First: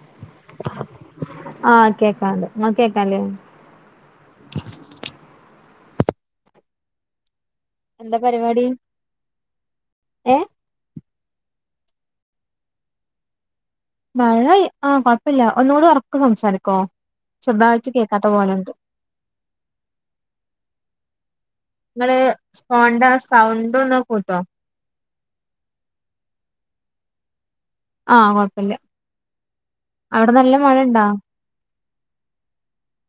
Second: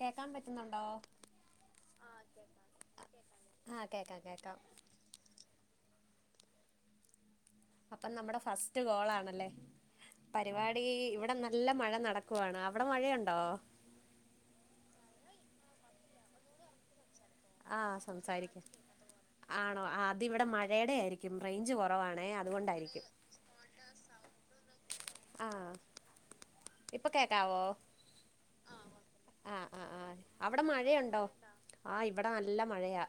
കേൾക്കാൻ പറ്റുന്നുണ്ടോ, ആഹ് കേക്കാണ്ട് ഇങ്ങക്ക് കേക്കാല്ലേ ആ കേൾകാം കേൾകാം എന്താ നമ്മടെ പരിപാടി ഫസ്റ്റ് കോളേണല്ലേ, ഏഹ് പരിപാടി ഇവിടെ നീ നല്ല മഴ നടക്കുവാണ്, അവിടെ മഴയുണ്ടോ മഴ, അ കൊഴപ്പുല ഒന്നുടെ ഒറക്ക സംസാരികൊ ആ സംസാരിക്. ആണോ അതു ഇവിടെ മഴടെ ആയിരിക്കും. റേഞ്ച് ഇങ്ങള് കുറവാണേ, അതായിരിക്കും. ഫോണിന്റെ സൗണ്ട് ഒന്ന് കൂട്ടോ മം. ഇപ്പോ കേക്കാവോ ആ കുഴപ്പല്യ ആഹ് ആ ഇവിടെ നല്ല മഴയാ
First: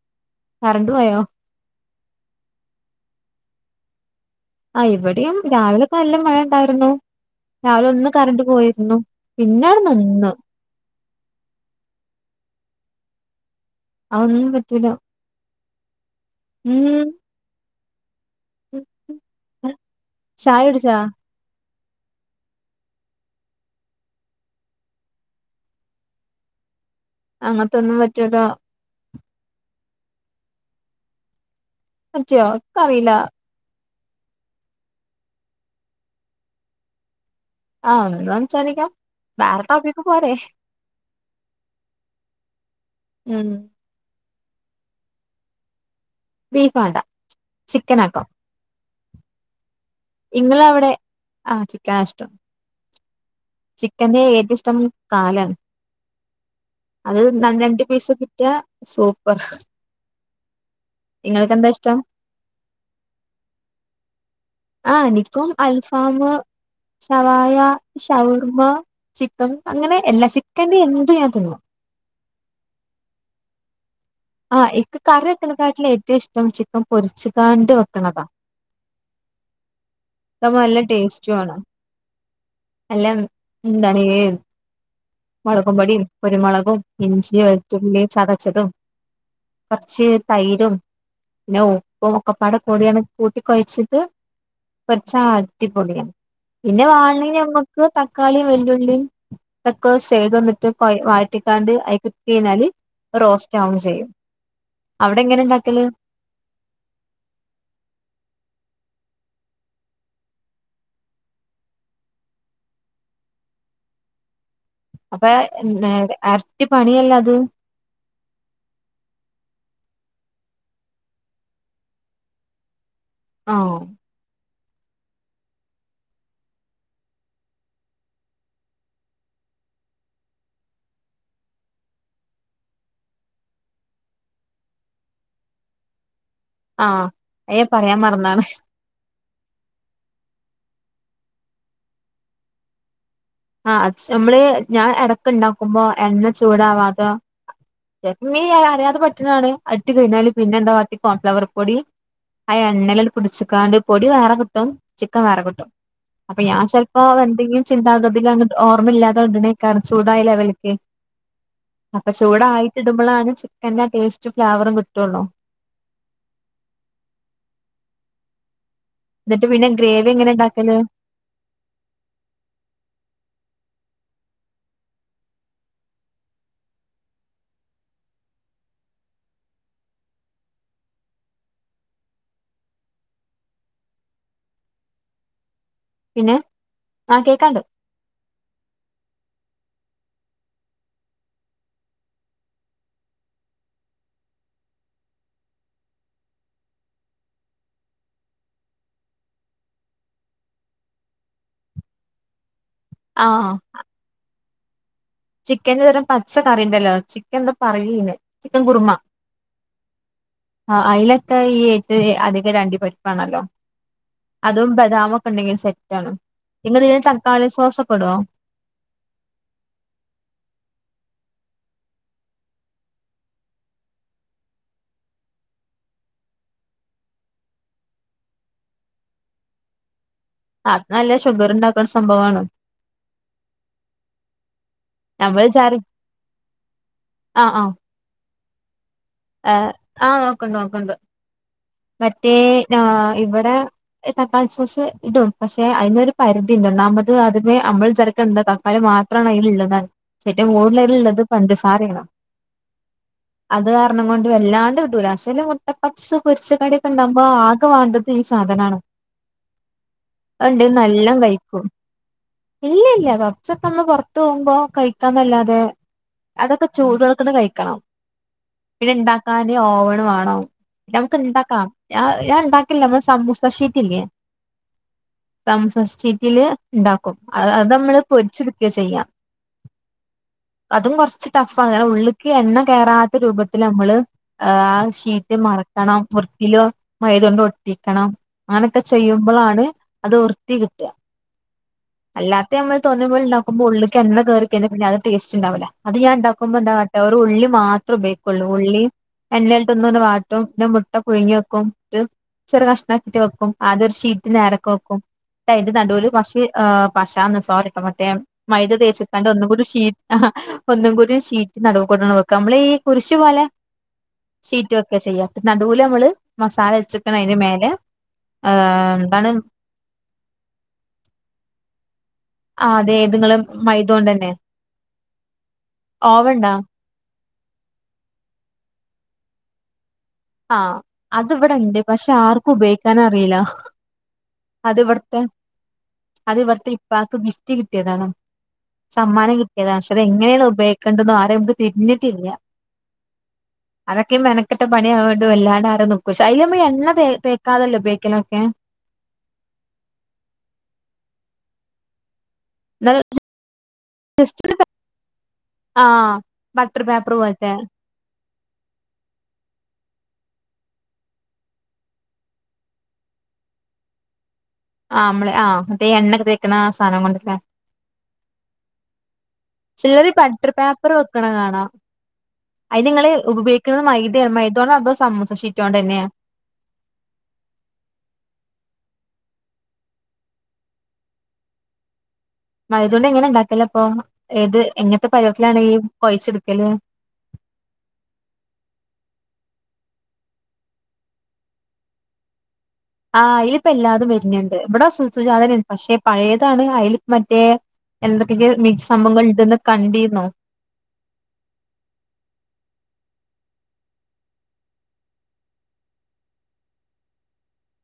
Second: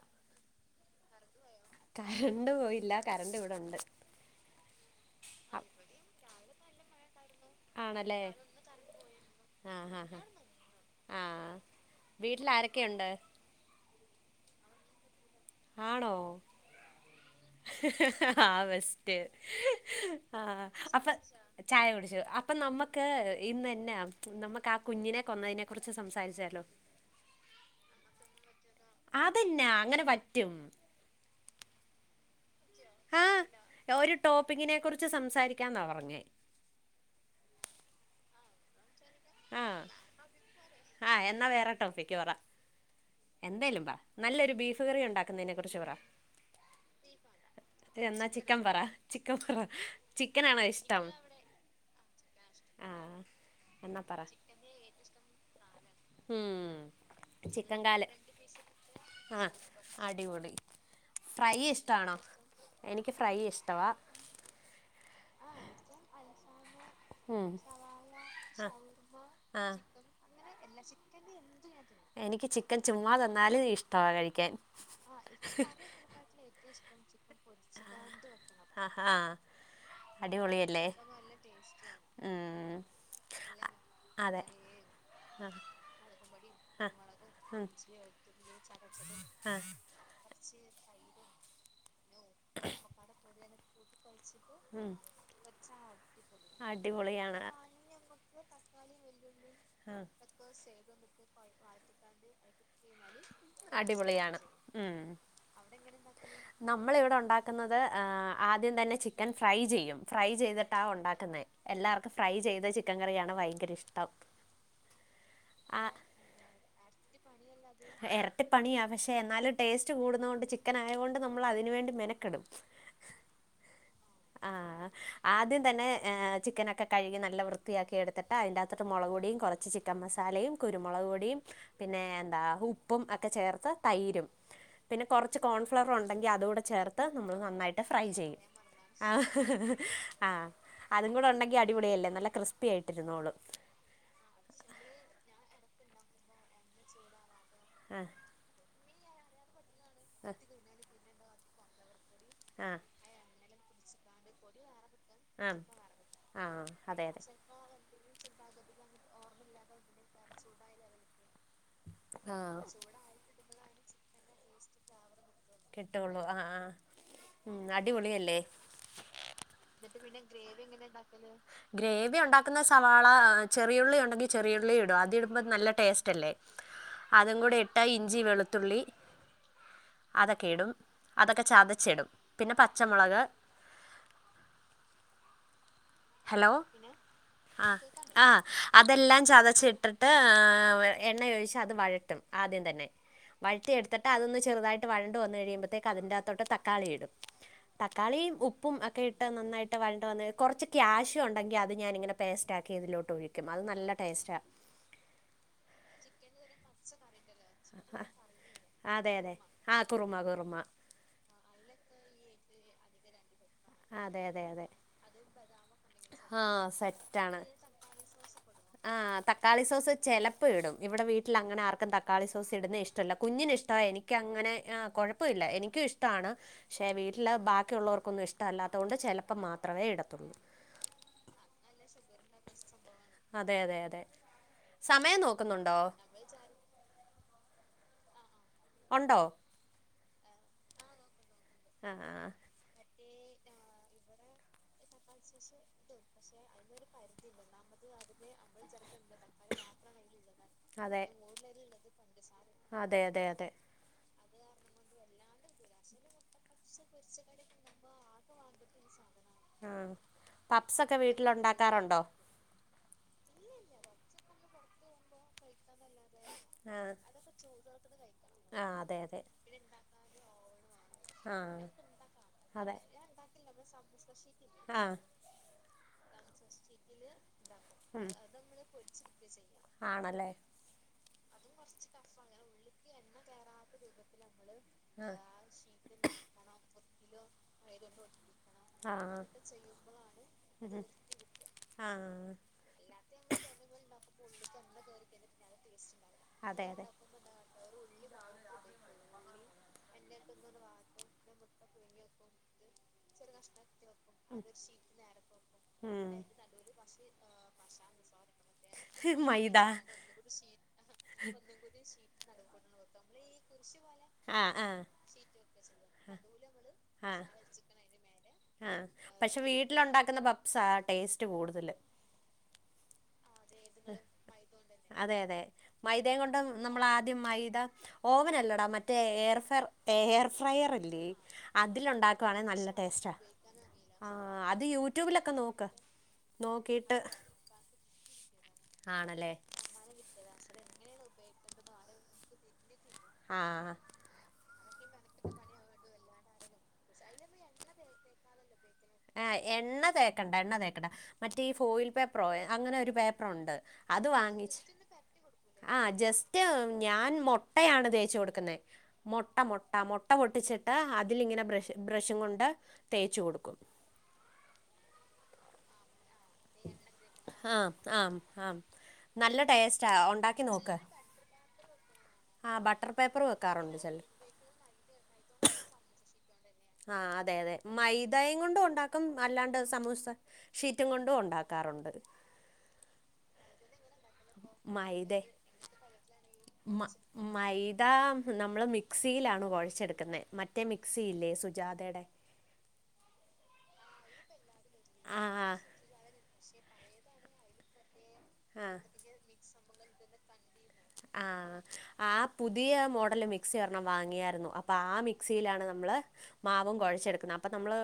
കറണ്ടുപോയോ കരണ്ട് പോയില്ല, കരണ്ട് ഇവിടെ ഉണ്ട്. ആ ഇവടെയും രാവിലെ നല്ല മഴയുണ്ട്. [unintelligible] രാവിലെ ഒന്ന് ആണല്ലേ കരണ്ട് പോയിരുന്നു. പിന്നെ ആഹ് അങ്ങട് ആഹ് ആഹ് നിന്ന് ക്കുണ്ട്. അതൊന്നും പറ്റൂല. ആണോ മം ഹ ഹ ഹ ആ ബെസ്റ്റ് ഹ് ചായ ഹ് കുടിച്ചാ അപ്പ ആ ചായ കുടിച്ചു. അപ്പ നമ്മക്ക് ഇന്നന്നെ നമ്മക്ക് ആ കുഞ്ഞിനെ കൊന്നതിനെ കുറിച്ച് സംസാരിച്ചാലോ. അങ്ങനെത്തെ ഒന്നും പറ്റുല്ല അതന്നെ അങ്ങനെ പറ്റും. പറ്റോ, എക്കറിയില്ല ആ ഒരു ടോപികിനെ കുറിച്ച് സംസാരിക്കാ എന്ന് പറഞ്ഞെ. ആ എന്നാ സംസാരിക്കാ ആ എന്നാ വേറെ ടോപ്പിക്ക് പറ, ഉം എന്തേലും പറ നല്ലൊരു ബീഫ് കറി ഉണ്ടാകുന്നതിനെ കുറിച്ച് പറ. ബീഫ് വേണ്ട ചിക്കൻ ആക്കാ എന്നാ ചിക്കൻ പറ. ചിക്കൻ പറ ഇങ്ങള് ചിക്കനാണോ അവിടെ ഇഷ്ടം? അ ചിക്കൻ ആണ് ഇഷ്ടം ആ എന്നാ പറ. ചിക്കന്റെ ഏറ്റവും ഇഷ്ടം കാലാണ് ഉം ചിക്കൻ [unintelligible] കാല് പീസ് കിട്ടിയ ആ സൂപ്പറാ അടിപൊളി. ഫ്രൈ ഇഷ്ടമാണോ എനിക്ക് ഫ്രൈസ്റ്റാ ആഹ് എനിക്കും അൽഫാംമ് ഉം സവായ ഷവർമ ആ ചിക്കമ് ആ അങ്ങനെയല്ല ചി എനിക്ക് ചിക്കൻ ചുമ്മാ തന്നാൽ റീസ് അ ഇക്ക് കറി വെക്കണേ കാറ്റിലും ഏറ്റമ് ഇഷ്ടം ചിക്കൻ പൊരിച്ച് കാണ്ട് ഞങ്ങക്ക അ ഹ അടിപൊളി അതാവുമ്പോ നല്ല അല്ലേ ടേസ്റ്റും ആണ് മ് നല്ല അതെ ആ മുളകുപൊടി കുരുമുളക്കും ആ ഇഞ്ചി ഉം, വെളുത്തുള്ളി ചതച്ചതും ആ കുറച്ച് തൈരും നഹു ഉപ്പും ഒക്കെ പാടെ കൂട്ടിക്കുഴച്ച് ത് ഉം. വെച്ചാ അടിപൊളിയാണ് പിന്നെ അടിപൊളിയാണ് വേണമെങ്കിൽ നമുക്ക് തക്കാളി വലിയ ഉള്ളി ഒക്കെ ആ, സീടുന്നിട്ടു കൊ വഴറ്റികണ്ട് അയക്ക് പിഴിഞ്ഞാല് ഒര് റോസ്റ്റ് ആകും ചെയ്യും അടിപൊളിയാണ് ഉം. അവിടെ എങ്ങനെ ഉണ്ടാക്കല് നമ്മളിവിടെ ഉണ്ടാക്കുന്നത് ആ, ആദ്യം തന്നെ ചിക്കൻ ഫ്രൈ ചെയ്യും ഫ്രൈ ചെയ്തിട്ടാണ് ഉണ്ടാക്കുന്ന എല്ലാവർക്കും ഫ്രൈ ചെയ്ത് ചിക്കൻ കറിയാണ് ഭയങ്കര ഇഷ്ടം അപ്പം ഇരട്ടി പണിയില്ലേ അത് ഇരട്ടി പണിയാ പക്ഷേ എന്നാലും ടെസ്റ്റ് കൂടുന്നു കൊണ്ട് ചിക്കൻ ആയതുകൊണ്ട് അതിനുവേണ്ടി മെനക്കെടും അ അ ആദ്യം തന്നെ ചിക്കനൊക്കെ കഴുകി നല്ല വൃത്തിയാക്കി എടുത്തിട്ട് അയിന്റെ മുളകുപൊടി കുറച്ച് ചിക്കൻ മസാലയും കുരുമുളക് പൊടി പിന്നെ അ ഉപ്പും ഒക്കെ ചേർത്ത് തൈരും പിന്നെ കുറച്ച് കോൺഫ്ലവർ പൊടി ഉണ്ടെങ്കിൽ അതുകൂടെ ചേർത്ത് ആഹ് അത് ഞാൻ നന്നായിട്ട് പറയാൻ ഫ്രൈ ചെയ്യാം മറന്നാണ് അ അ അതുകൂടെ ഉണ്ടെങ്കിൽ അടിപൊളി അല്ലേ നല്ല ക്രിസ്പി ആയിട്ട് നിന്നോളും അ നമ്മള് ഇടക്ക് ഉണ്ടാക്കുമ്പോ എണ്ണ ചൂടാവാതെ ആ [unintelligible] അറിയാതെ പറ്റി [unintelligible] ഇട്ട് കഴിഞ്ഞാൽ പിന്നെ എന്താ കാട്ട കോൺഫ്ലവർ പൊട്ടി ആ എണ്ണല് പിടിച്ച് കാണ്ട് പൊടി വേറെ കിട്ടും ചിക്കൻ വേറെ ആ കിട്ടും അപ്പം ആ ഞാൻ അതെ അതെ സ്വല്പം ചിന്താഗതി ന്നിട്ട് ഓർമയില്ലാതെ ആയ [unintelligible] കറച്ചൂതായ ലെവൽക് അപ്പ ആ ചൂടായിട്ട് ഇടുമ്പോളാണ് ച് ആ ടേസ്റ്റും ഫ്ലേവറും കിട്ടുള്ളൂ കിട്ടുള്ളു ആ ആഹ് അടിപൊളിയല്ലേ എന്നിട്ട് പിന്നെ ഗ്രേവി എങ്ങനെ ഇണ്ടാക്കല് ഗ്രേവി ഉണ്ടാകുന്നത് സവാള ച് ചെറിയുള്ളി ഉണ്ടെങ്കിൽ ചെറിയുള്ളിയിടും അതിടുമ്പോൾ നല്ല ടെസ്റ്റല്ലേ അതുംകൂടിഇട്ടാൽ ഇഞ്ചി വെളുത്തുള്ളി അതക്കെയിടും അതക്കെ ചതച്ചിടും പിന്നെ പച്ചമുളക് പിന്നെ ഹലോ ആ കേക്കാണ്ട് അ ആ അതെല്ലാം ചതച്ചിട്ടിട്ട് എണ്ണ ഒഴിച്ച് അത് വയട്ടും ആദ്യം തന്നെ വയട്ടി എടുത്തിട്ട് അതൊന്നു ചെറുതായിട്ട് വാഴണ്ടുവന്ന് കഴിയുമ്പഴേത്തേക്ക് അതിന്റത്തോട് തക്കാളി ഇടും തക്കാളിയും ഉപ്പും ക്കെ ഇട്ട് നന്നായിട്ട് വഴണ്ട് വന്ന് കൊറച്ച് കാഷ്യു ഉണ്ടെങ്കിൽ അത് ഞാൻ ഇങ്ങനെ പേസ്റ്റ് ആക്കി ഇതിലൊട്ടൊഴിക്കും ആഹ് അത് നല്ല ടേസ്റ്റാ ചിക്കന്റെ ഒരുതരം പച്ച കറി ഇണ്ടല്ലോ ചിക്കൻ എന്താ പറയിന്നെ ചിക്കൻ കുറുമ അതെ അതെ ആ കുറുമ കുറുമ ആ അതിലൊക്കെ ഈഏ അ രണ്ടി പരിപ്പാണല്ലോ അതെ അതെ അതെ അതും ബദാമും ഒക്കെ ഇണ്ടെങ്കിൽ സെറ്റ് ആണ് ആഹ് നിങ്ങളിതിന് സെറ്റാണ് തക്കാളി സോസൊക്കെ ഇടുവോ ചെലപ്പ ഇടും ഇവിടെ വീട്ടിലങ്ങനെ ആർക്കും തക്കാളി സോസ് ഇടുന്ന ഇഷ്ടല്ല കുഞ്ഞിന് ഇഷ്ടമാണ് എനിക്കങ്ങനെ ആ കുഴപ്പമില്ല എനിക്കും ഇഷ്ടാണ് പക്ഷേ വീട്ടിൽ ബാക്കിയുള്ളവർക്കൊന്നും ഇഷ്ടം അല്ലാത്തതുകൊണ്ട് ചെലപ്പം മാത്രവേ ഇടത്തുള്ളൂ അതല്ല ഷുഗർ ഇണ്ടാക്കണ സംഭവമാണ് അതെ അതെ അതെ സമയം നമ്മള് നോക്കുന്നുണ്ടോ ആ ആ ഉണ്ടോ ആ ആ നോക്കണ്ട് നോക്കണ്ട് ആഹ് മറ്റേ ആ ഇവിടെ തക്കാളി സോസു ഇടും പക്ഷെ അതിനൊരു പരിധി ഉണ്ട് ഒന്നാമത് അത് അമ്മൾ ചെറക്കണ്ട തക്കാളി മാത്രമാണ് അതിൽള്ളത് ചേറ്റവും അതെ കൂടുലതലുള്ളത് പഞ്ചസാരയാണ് അതെ അതെ അതെ അത് അ വല്ലാണ്ട് ഇടൂല്ല പക്ഷെ മുട്ട പെപ്സും സാധനാണ് ആ അത്ണ്ടെങ്കി പപ്സൊക്കെ നല്ലോം കഴിക്കും വീട്ടിലൊണ്ടാക്കാറുണ്ടോ ഇല്ല ഇല്ല പപ്സൊക്ക നമ്മള് പൊറത്ത് പോകുമ്പോ കഴിക്കാന്നല്ലാതെ അതൊക്കെ ആഹ് ചൂടോടെ തന്നെ കഴിക്കണം ആഹ് അതെ അതെ ഇതിണ്ടാക്കാന് ഓവണ് വേണം നമുക്ക് ആഹ് ഇണ്ടാക്കാം ഞാൻ അതെ ഇണ്ടാക്കില്ല നമ്മടെ സമൂസ ഷീറ്റില്ലേ ആഹ് സമൂസ ഷീറ്റില് ഇണ്ടാക്കും അത് നമ്മള് പൊരിച്ചെടുക്ക ചെയ്യാ ആണല്ലേ അതും കുറച്ച് ടഫ്ങ്ങനെ ഉള്ളിക്ക് എണ്ണകേറാ രൂപത്തിൽ നമ്മള് ആ ഷീറ്റ് മറക്കണം വൃത്തിയിലോ മൈത കൊണ്ട് ഒട്ടിക്കണം അങ്ങനെയൊക്കെ ആഹ് ചെയ്യുമ്പോഴാണ് അത് വൃത്തി കിട്ടുക ആഹ് അല്ലാത്തെ നമ്മള് തോന്നിയപോലുണ്ടോക്കുമ്പോ ഉള്ളക്ക് എണ്ണ കേറി കഴിഞ്ഞാൽ പിന്നെ അത് ടേയ്സ് ണ്ടാവില്ല അത് ഞാൻ ഉണ്ടാക്കുമ്പോ അതെ അതെ എന്താട്ട ഒരു ഉള്ളി മാത്രേ ഉപയോഗിക്കുള്ളൂ ഉള്ളി എണ്ണയിൽട്ട് ഒന്ന് വാട്ടും പിന്നെ മുട്ട പുഴുങ്ങി വെക്കുംത് ചെറിയ കഷ്ണം ആക്കി വെക്കും ആത് ഒരു ഷീറ്റ് നേരക്ക് വെക്കും അതിന്റെ നടുവൽ ഉം പക്ഷി ആ പശാന്ന് [unintelligible] മൈദ തേച്ച്ക്കാണ്ട് മൈദ ഒന്നുകൂടി ഷീ ഒന്നുകൂടി ഷീറ്റ് നടുകൂടി വെക്ക നമ്മളീ കുരിശ് പോലെ ആഹ് ഷീറ്റ് ആഹ് വെക്ക ചെയ്യാ നടൂൽ നമ്മള് മസാല വെച്ചട്ട് അതിന്റെ മേലെ ആ ഏഹ് എന്താണ് പക്ഷെ വീട്ടില് ഉണ്ടാകുന്ന പഫ്സാ ടേസ് ടേസ്റ്റ് കൂടുതൽ അതെ ഇത് നിങ്ങള് അതെ അതെ മൈദേ കൊണ്ട് ഓവൻണ്ടാ നമ്മള് ആദ്യം മൈ ദ ഓവൺ അല്ലെടാ മറ്റേ എയർ ഫെയർ എയർ ഫ്രയർ ആഹ് ഇല്ലേ അതിവിടെ ഇണ്ട് പക്ഷെ അതിലുണ്ടാക്കുവാണേ ആർക്കും നല്ല ഉപയോഗിക്കാനും ടേസ്റ്റാ അറിയില്ല അത് ഇവിടുത്തെ അത് ഇവിടുത്തെ ഇപ്പാക്ക് ഗിഫ്റ്റ് കിട്ടിയതാണ് ആണല്ലേ സമ്മാനം കിട്ടിയതാ പക്ഷെ അതെങ്ങനെ ഉപയോഗിക്കിക്കെണ്ടന്ന് ആർ എന്തും തിരിഞ്ഞിട്ടില്ല ആഹ് അതൊക്ക മെനക്കെട്ട പണിയായ ഇത് വല്ലാണ്ട ആരോ [unintelligible] പക്ഷേ അയിൽ നമ്മള് എണ്ണ തേക്കാതെ അല്ലെ ഉപയോഗിക്കലൊക്കെ ആ എണ്ണ തേക്കണ്ട എണ്ണ തേക്കണ്ട മറ്റേ ഈ ഫോയിൽ പേ ഫോയിൽ അങ്ങനെ ഒരു എന്നാലും പേപ്പർ ഉണ്ട് അത് ജസ്റ്റ് വാങ്ങിച്ച് ആ ആഹ് ജസ്റ്റ്‌ ബട്ടർ ഞാൻ പേപ്പർ പോലത്തെ മൊട്ടയാണ് തേച്ച് കൊടുക്കുന്നെ മൊട്ട മൊട്ട മൊ മുട്ട പൊട്ടിച്ചിട്ട് അതിലിങ്ങനെ ബ്രഷ് ബ്രഷും കൊണ്ട് തേച്ച് കൊടുക്കും ആ നമ്മള് ആ ദേ എണ്ണ തേക്ക്ണ സാധനം കൊണ്ട് അല്ലെ ആ ആ ആ നല്ല ടേസ്റ്റാ ചെലർ ഉണ്ടാക്കി ബട്ടർ നോക്ക് പേപ്പർ വെക്ക്ണ കാണാ ആ അയിൽ ബട്ടർ ഇങ്ങള് പേപ്പർ വെക്കാറുണ്ട് ഉപയോഗിക്കുന്നത് ചില മൈദ മൈദോണ്ടാണോ സമൂസ ഷീറ്റോണ്ടെന്നേ ആ അതെ അതെ മൈദയും കൊണ്ട് ഉണ്ടാക്കും അല്ലാണ്ട് സമൂസ ഷീറ്റും കൊണ്ടും ഉണ്ടാക്കാറുണ്ട് മൈദോണ്ട് എങ്ങനെ ഇണ്ടാക്കലപ്പോ മൈദ കൊഴച്ചെടുക്കല് മൈ മൈദാ നമ്മള് മിക്സിയിൽ ആണോ കൊഴച്ചെടുക്കുന്നെ മറ്റേ മിക്സി ഇല്ലേ സുജാതേടെ ആ അയിലിപ്പോ എല്ലാതും വര്ണ് ണ്ട് ഇവിടെ ആ സുജാതന്നെ ആണ് പക്ഷെ പയേത് ആണ് അയിൽ മറ്റെ എന്തോക്കെക്കെ ആ മിക്സ്‌ സംഭവങ്ങൾ ഉണ്ടെന്ന് കണ്ടീന്നോ ആ ആ പുതിയ മോഡൽ മിക്സി ഒരെണ്ണം വാങ്ങിയാർന്നു അപ്പൊ ആ മിക്സിയിൽ ആണ് നമ്മള് മാവും കൊയച്ചെടുക്കുന്നത് അപ്പൊ നമ്മള്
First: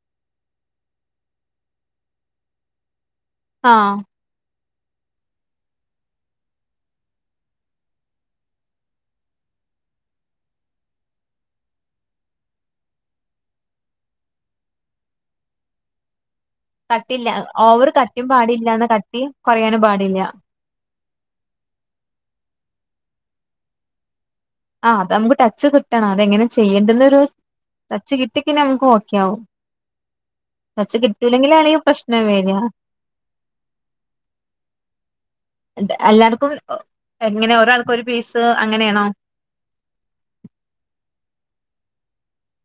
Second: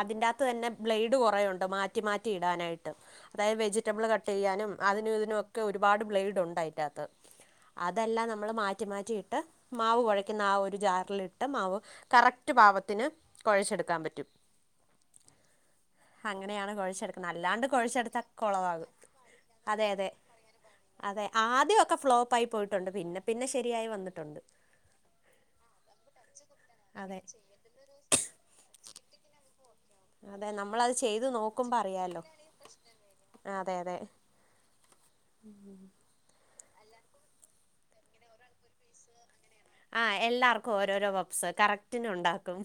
അതിന്റെകത്ത് തന്നെ ബ്ലൈഡ് കൊറേ ഉണ്ട് മാറ്റി മാറ്റി ഇടാനായിട്ട് അതായത് ആഹ് വെജിറ്റബിൾ കട്ട്‌ ചെയ്യാനും അതിനും ഇതിനും ഒക്കെ ഒരു പാട് ബ്ലേഡ് ഉണ്ട് അയ്റ്റകത്ത് അതെല്ല നമ്മൾ മാറ്റി മാറ്റി ഇട്ട് മാവ് കൊയക്കുന്ന ആ ഒരു ജാറിലിട്ട് മാവ് കറക്റ്റ് പാവത്തിന് കൊയച്ചെടുക്കാൻ പറ്റും അങ്ങനെയാണ് കുഴച്ചെടുക്കുന്നത് തട്ടില്ല അല്ലാണ്ട് ഓവർ കട്ടിം കുഴച്ചെടുത്താൽ പാടില്ല എന്നാ കുളവാകും കട്ടി കൊറയാനും അതെ അതെ പാടില്ല അതെ ആദ്യം ക്കെ ഫ്ലോപ്പ് ആയി പോയിട്ടുണ്ട് പിന്നെ ശെരിയായി വന്നിട്ടുണ്ട് ആ അത് നമ്മക്ക് ടച്ച്‌ കിട്ടണം അതെങ്ങനെ അതെ ചെയ്യണ്ടിന്നുള്ള ടച്ച്‌ കിട്ടിയ നമ്മക്ക് ഓക്കേ ആകും അതെ നമ്മള് അതെ ചെയ്തു നോക്കുമ്പോ ഈ അറിയാലോ പ്രശ്നം വരിക അതെ അതെ അതെ ണ്ട് എല്ലാർക്കു എങ്ങനെ ഒരാൾക്ക് ഒര് പീസ് അങ്ങനെണോ ആ എല്ലാർക്കും ഓരോരോ പപ്സ് കറക്റ്റ്ന്ണ്ടാകും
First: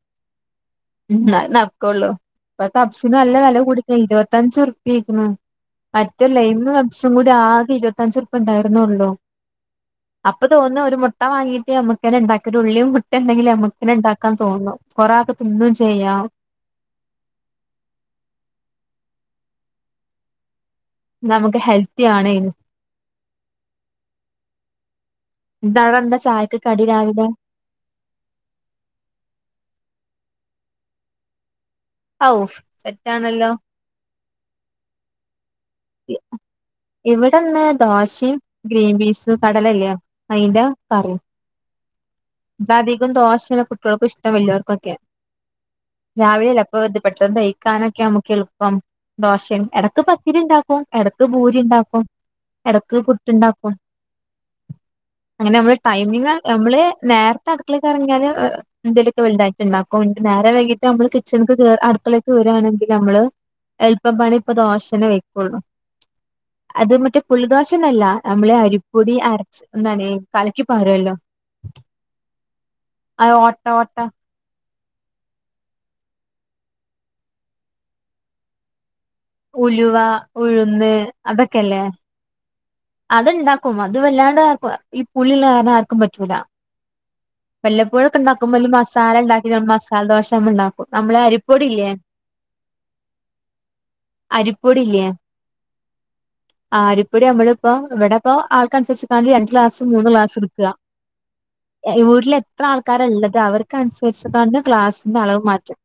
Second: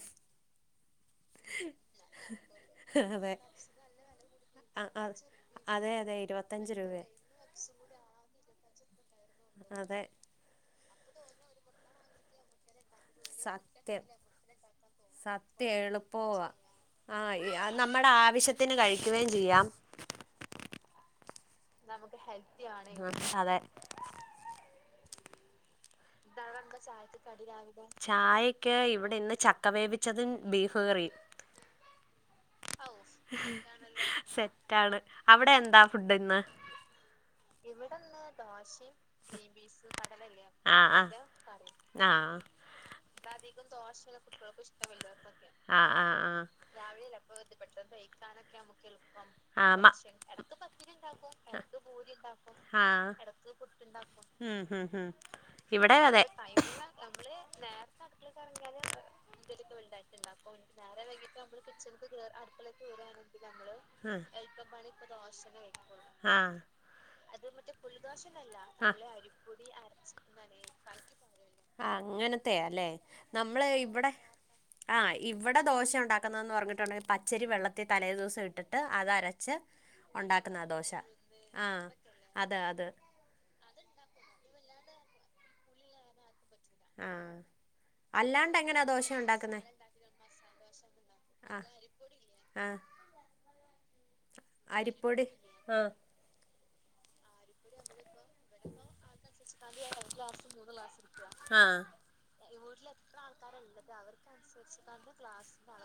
ൻ അതെ നക്കൊള്ളു ഇപ്പം കപ്സ്ന് അതെ നല്ല വെല കൂടീണ് ഇരുപതഞ്ച് ആ ആ ഉർപയ്ക്ണ് അതെ അതെ മറ്റേലൈമും ഇരുപത്തഞ്ച് രൂപ പപ്സും കൂടി ആകെ ഇരുപതഞ്ച്ർപണ്ടാ ന്നെള്ളു അതെ അപ്പ തോന്നു ഒരു മുട്ട വാങ്ങീട്ട് ഞമ്മക്കന്നെണ്ടാക്ക ഒരു ഉള്ളി മു ട്ട ഇങ്ങങ്കില് നമ്മക്കെന്നെ ണ്ടാകാന്ന് തോന്നും പോറാ ത് എളുപ്പുവാ ആ നമ്മടെ ആവശ്യത്തിന് ക [unintelligible] ചെയ്യാം നമുക്ക് ഹെൽത്തി ആണ് അതെ എന്താണ് എന്താ ചായക്ക് കടി രാവിലെ ചായക്ക് ഇവിടെ ഇന്ന് ചക്ക വേവി ച്ചതും ബീഫ് കറിയും അവ് സെറ്റാണ ല്ലേ സെറ്റ് ആണ് അവിടെ മ് എന്താ ഫുഡ്ന്ന് ഇവിടെന്ന് ഇവിടെ ഇന്ന് ദോശയും ദോഷിം ഗ്രീൻ പീസും ഗ്രീൻ പീസ് കടലല്ലേ കടല ല്ലേ അയിന്റെ അ ആ കറിയും ക ആ ഇത് അധികം ദോശയാണ് കുട്ടികൾക്ക് ഇഷ്ടം വലിയവർക്കൊക്കെ ആ ക്കാനെക്കെ നമ്മക്ക് എളുപ്പം ദോശേണ് ആഹ് മ എടക്ക് പത്തിരി ണ്ടാക്കും എടക്ക് പൂരിണ്ടാക്കും എടക്ക് ഇണ്ടാക്കും പുട്ട് ണ്ടാക്കും ഉം ഉം ഉം അങ്ങനെ നമ്മള് ഇവിടെ അതെ ടൈമിങ്ങാ നമ്മള് നേരത്തെ അട്ക്കളേ ക്ക് എറങ്ങിയാല് ന്തേലൊക്കെ വലുതായിട്ട്ണ്ടാക്കും നേരം വൈകീണ്ട് നമ്മള് കിച്ചൺ ക്ക് കേറാ അട്കളേക്ക് വരാ താ ണക്കി നമ്മള് എള്പ്പപണി പ്പം ദോശ ന്നെ വൈകൊള്ളു ആഹ് ആഹ് അത് മറ്റേ പുളി ദോശന്നും അല്ല നമ്മള് അരി പൊടി അരച്ച് ന്താണേ കലക്കി പാരു ലൊ ആ അങ്ങനത്തെ യാലെ നമ്മള് ഓട്ട ഇവടെ ആ ഇവടെ ദോശ ഉണ്ടാകുന്നന്ന് പറഞ്ഞിട്ടുണ്ടേ പ ച്ചരി വെള്ളത്തിൽ തലേ ദീസം ഇട്ട് ട്ട് അത് അരച്ച് ഉലുവാ ഉഴുന്ന് അതെക്കെ ല്ലേ ആഹ് അത് അത് അത്ണ്ടാക്കൂം അത് വല്ലാണ്ട് ആകൂ ഈ പുളിയുള്ള കാരണം ആർക്കും പറ്റൂലാ ആഹ് വല്ല പ്പോയും അല്ലാണ്ട് എങ്ങനാ ദോശ ണ്ടാകുപ്പോമസാല ണ്ടാക്കിക് ഉണ്ടാക്കുന്നേ ണ്ട് മസാല ദോശ മ്മൾ ണ്ടാകും നമ്മളെ അരി ആഹ് പൊടില്ലേ അരി പൊടി ആ അരി പൊടി നമ്മള് പ്പം വടെപ്പം ആൾക്ക് അൻ സരിച്ച് കാണ്ട് രണ്ട് ക്ലാസ് മൂന്ന് ക്ലാസ്‌ ഇട്ക്കാ ആഹ് എത്ര ആൾക്കാരാ ഉള്ളത് അവർക്ക്നുസരിച്ചകാണ്ട് ഗ്ലാസിന്റെ അളവ് മാറ്റും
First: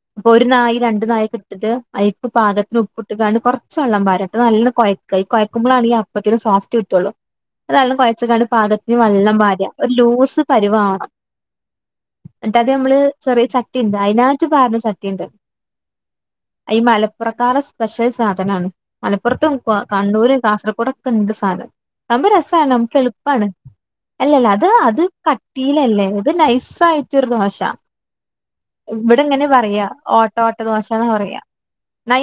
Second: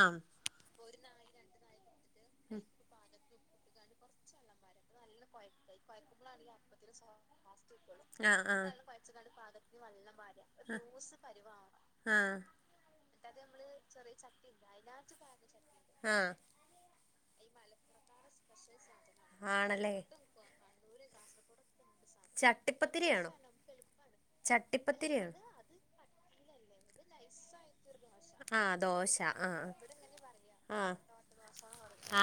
ആഹ് ഒരു നാഴി രണ്ട് നാഴി എടുത്ത്ട്ട് ആയിക്ക് പാകത്തെ ഉപ്പ് ഇട്ട്കാണ്ട് കുറച്ചു വെള്ളം പാരും ന്നട്ട് നല്ലോണം കൊഴക്കും കോഴക്കുമ്പളാണ് ഈ അപ്പത്തിന് സോഫ്റ്റ്‌ കിട്ടോളൂ അത് നല്ലോണം ആഹ് കൊഴച്ചിക്കാണ്ട് പാകത്തിന് വെള്ളം പ്പാര ഒരു ലൂസ് പരിവാവണം ആഹ് ആഹ് ന്നട്ട് ഒരു അത് നമ്മൾ ചെറിയ ചട്ടിണ്ട് അയിനായിട്ട് പരുന്നെ ചട്ടിണ്ട് ആഹ് അത് മലപ്പുറക്കരുടെ സ്പെഷൽ സാധനം ആണ് മലപ്പുറത്തും ക ആണല്ലേ കാസർഗോഡ് ഒക്കെ ഉണ്ട് സാധനം സംഭവം രസാണ് നമ്മക്ക് ചട്ടിപ്പത്തിരിയാണോ എളുപ്പാണ് ആല്ലല്ല അത് അത് ചട്ടിപ്പത്തിരിയാണോ കാട്ടിയിലല്ലേ ഇത് നൈസായിട്ട് ചുടുന്ന ദോശ ആഹ് ദോശ ആഹ് ആഹ് ആ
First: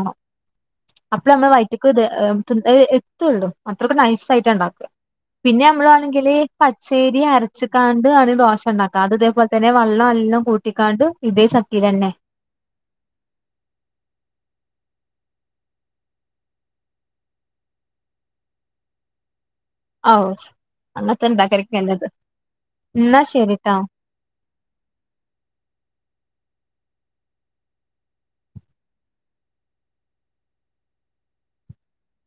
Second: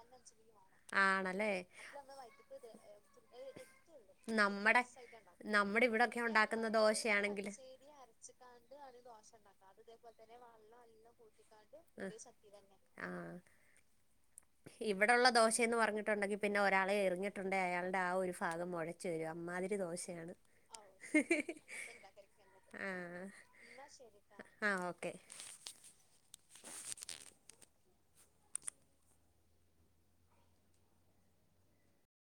[unintelligible] അപ്പളേ നമ്മളെ ആണല്ലേ വയറ്റിൽക്ക് എത്തുള്ളു അത്രക്കും നൈസ് ആയിട്ടാണ് ഉണ്ടാക്ക നമ്മടെ പിന്നെ നമ്മുടെ നമ്മൾ ഇവിടൊക്കെ ആണെങ്കിൽ ഉണ്ടാക്കുന്ന പച്ചരി ദോശയാണെങ്കില് അരച്ച് കാണ്ട് അത് ദോശ ഉണ്ടാക്ക അത് ഇതേപോലെ വെള്ളം നല്ലോം കൂട്ടി കാണ്ട് ഇതേ ആ ചട്ടിലെന്നെ ഇവിടുള്ള ദോശ ഇവിടുന്നു പറഞ്ഞിട്ടുണ്ടങ്കിൽ പിന്നെ ഒരാളെ എറിഞ്ഞിട്ടുണ്ടങ്കിൽ അയാളുടെ ആ ഒരു ഫാഗം മോഴച്ചു വരും അമ്മാതിരി കട്ടി ഔ ദോശയാണ് അങ്ങനത്തെ ഇണ്ടാക്കലൊക്കെ നല്ലത് എന്നാ ശരിട്ടോ ആ ഓക്കേ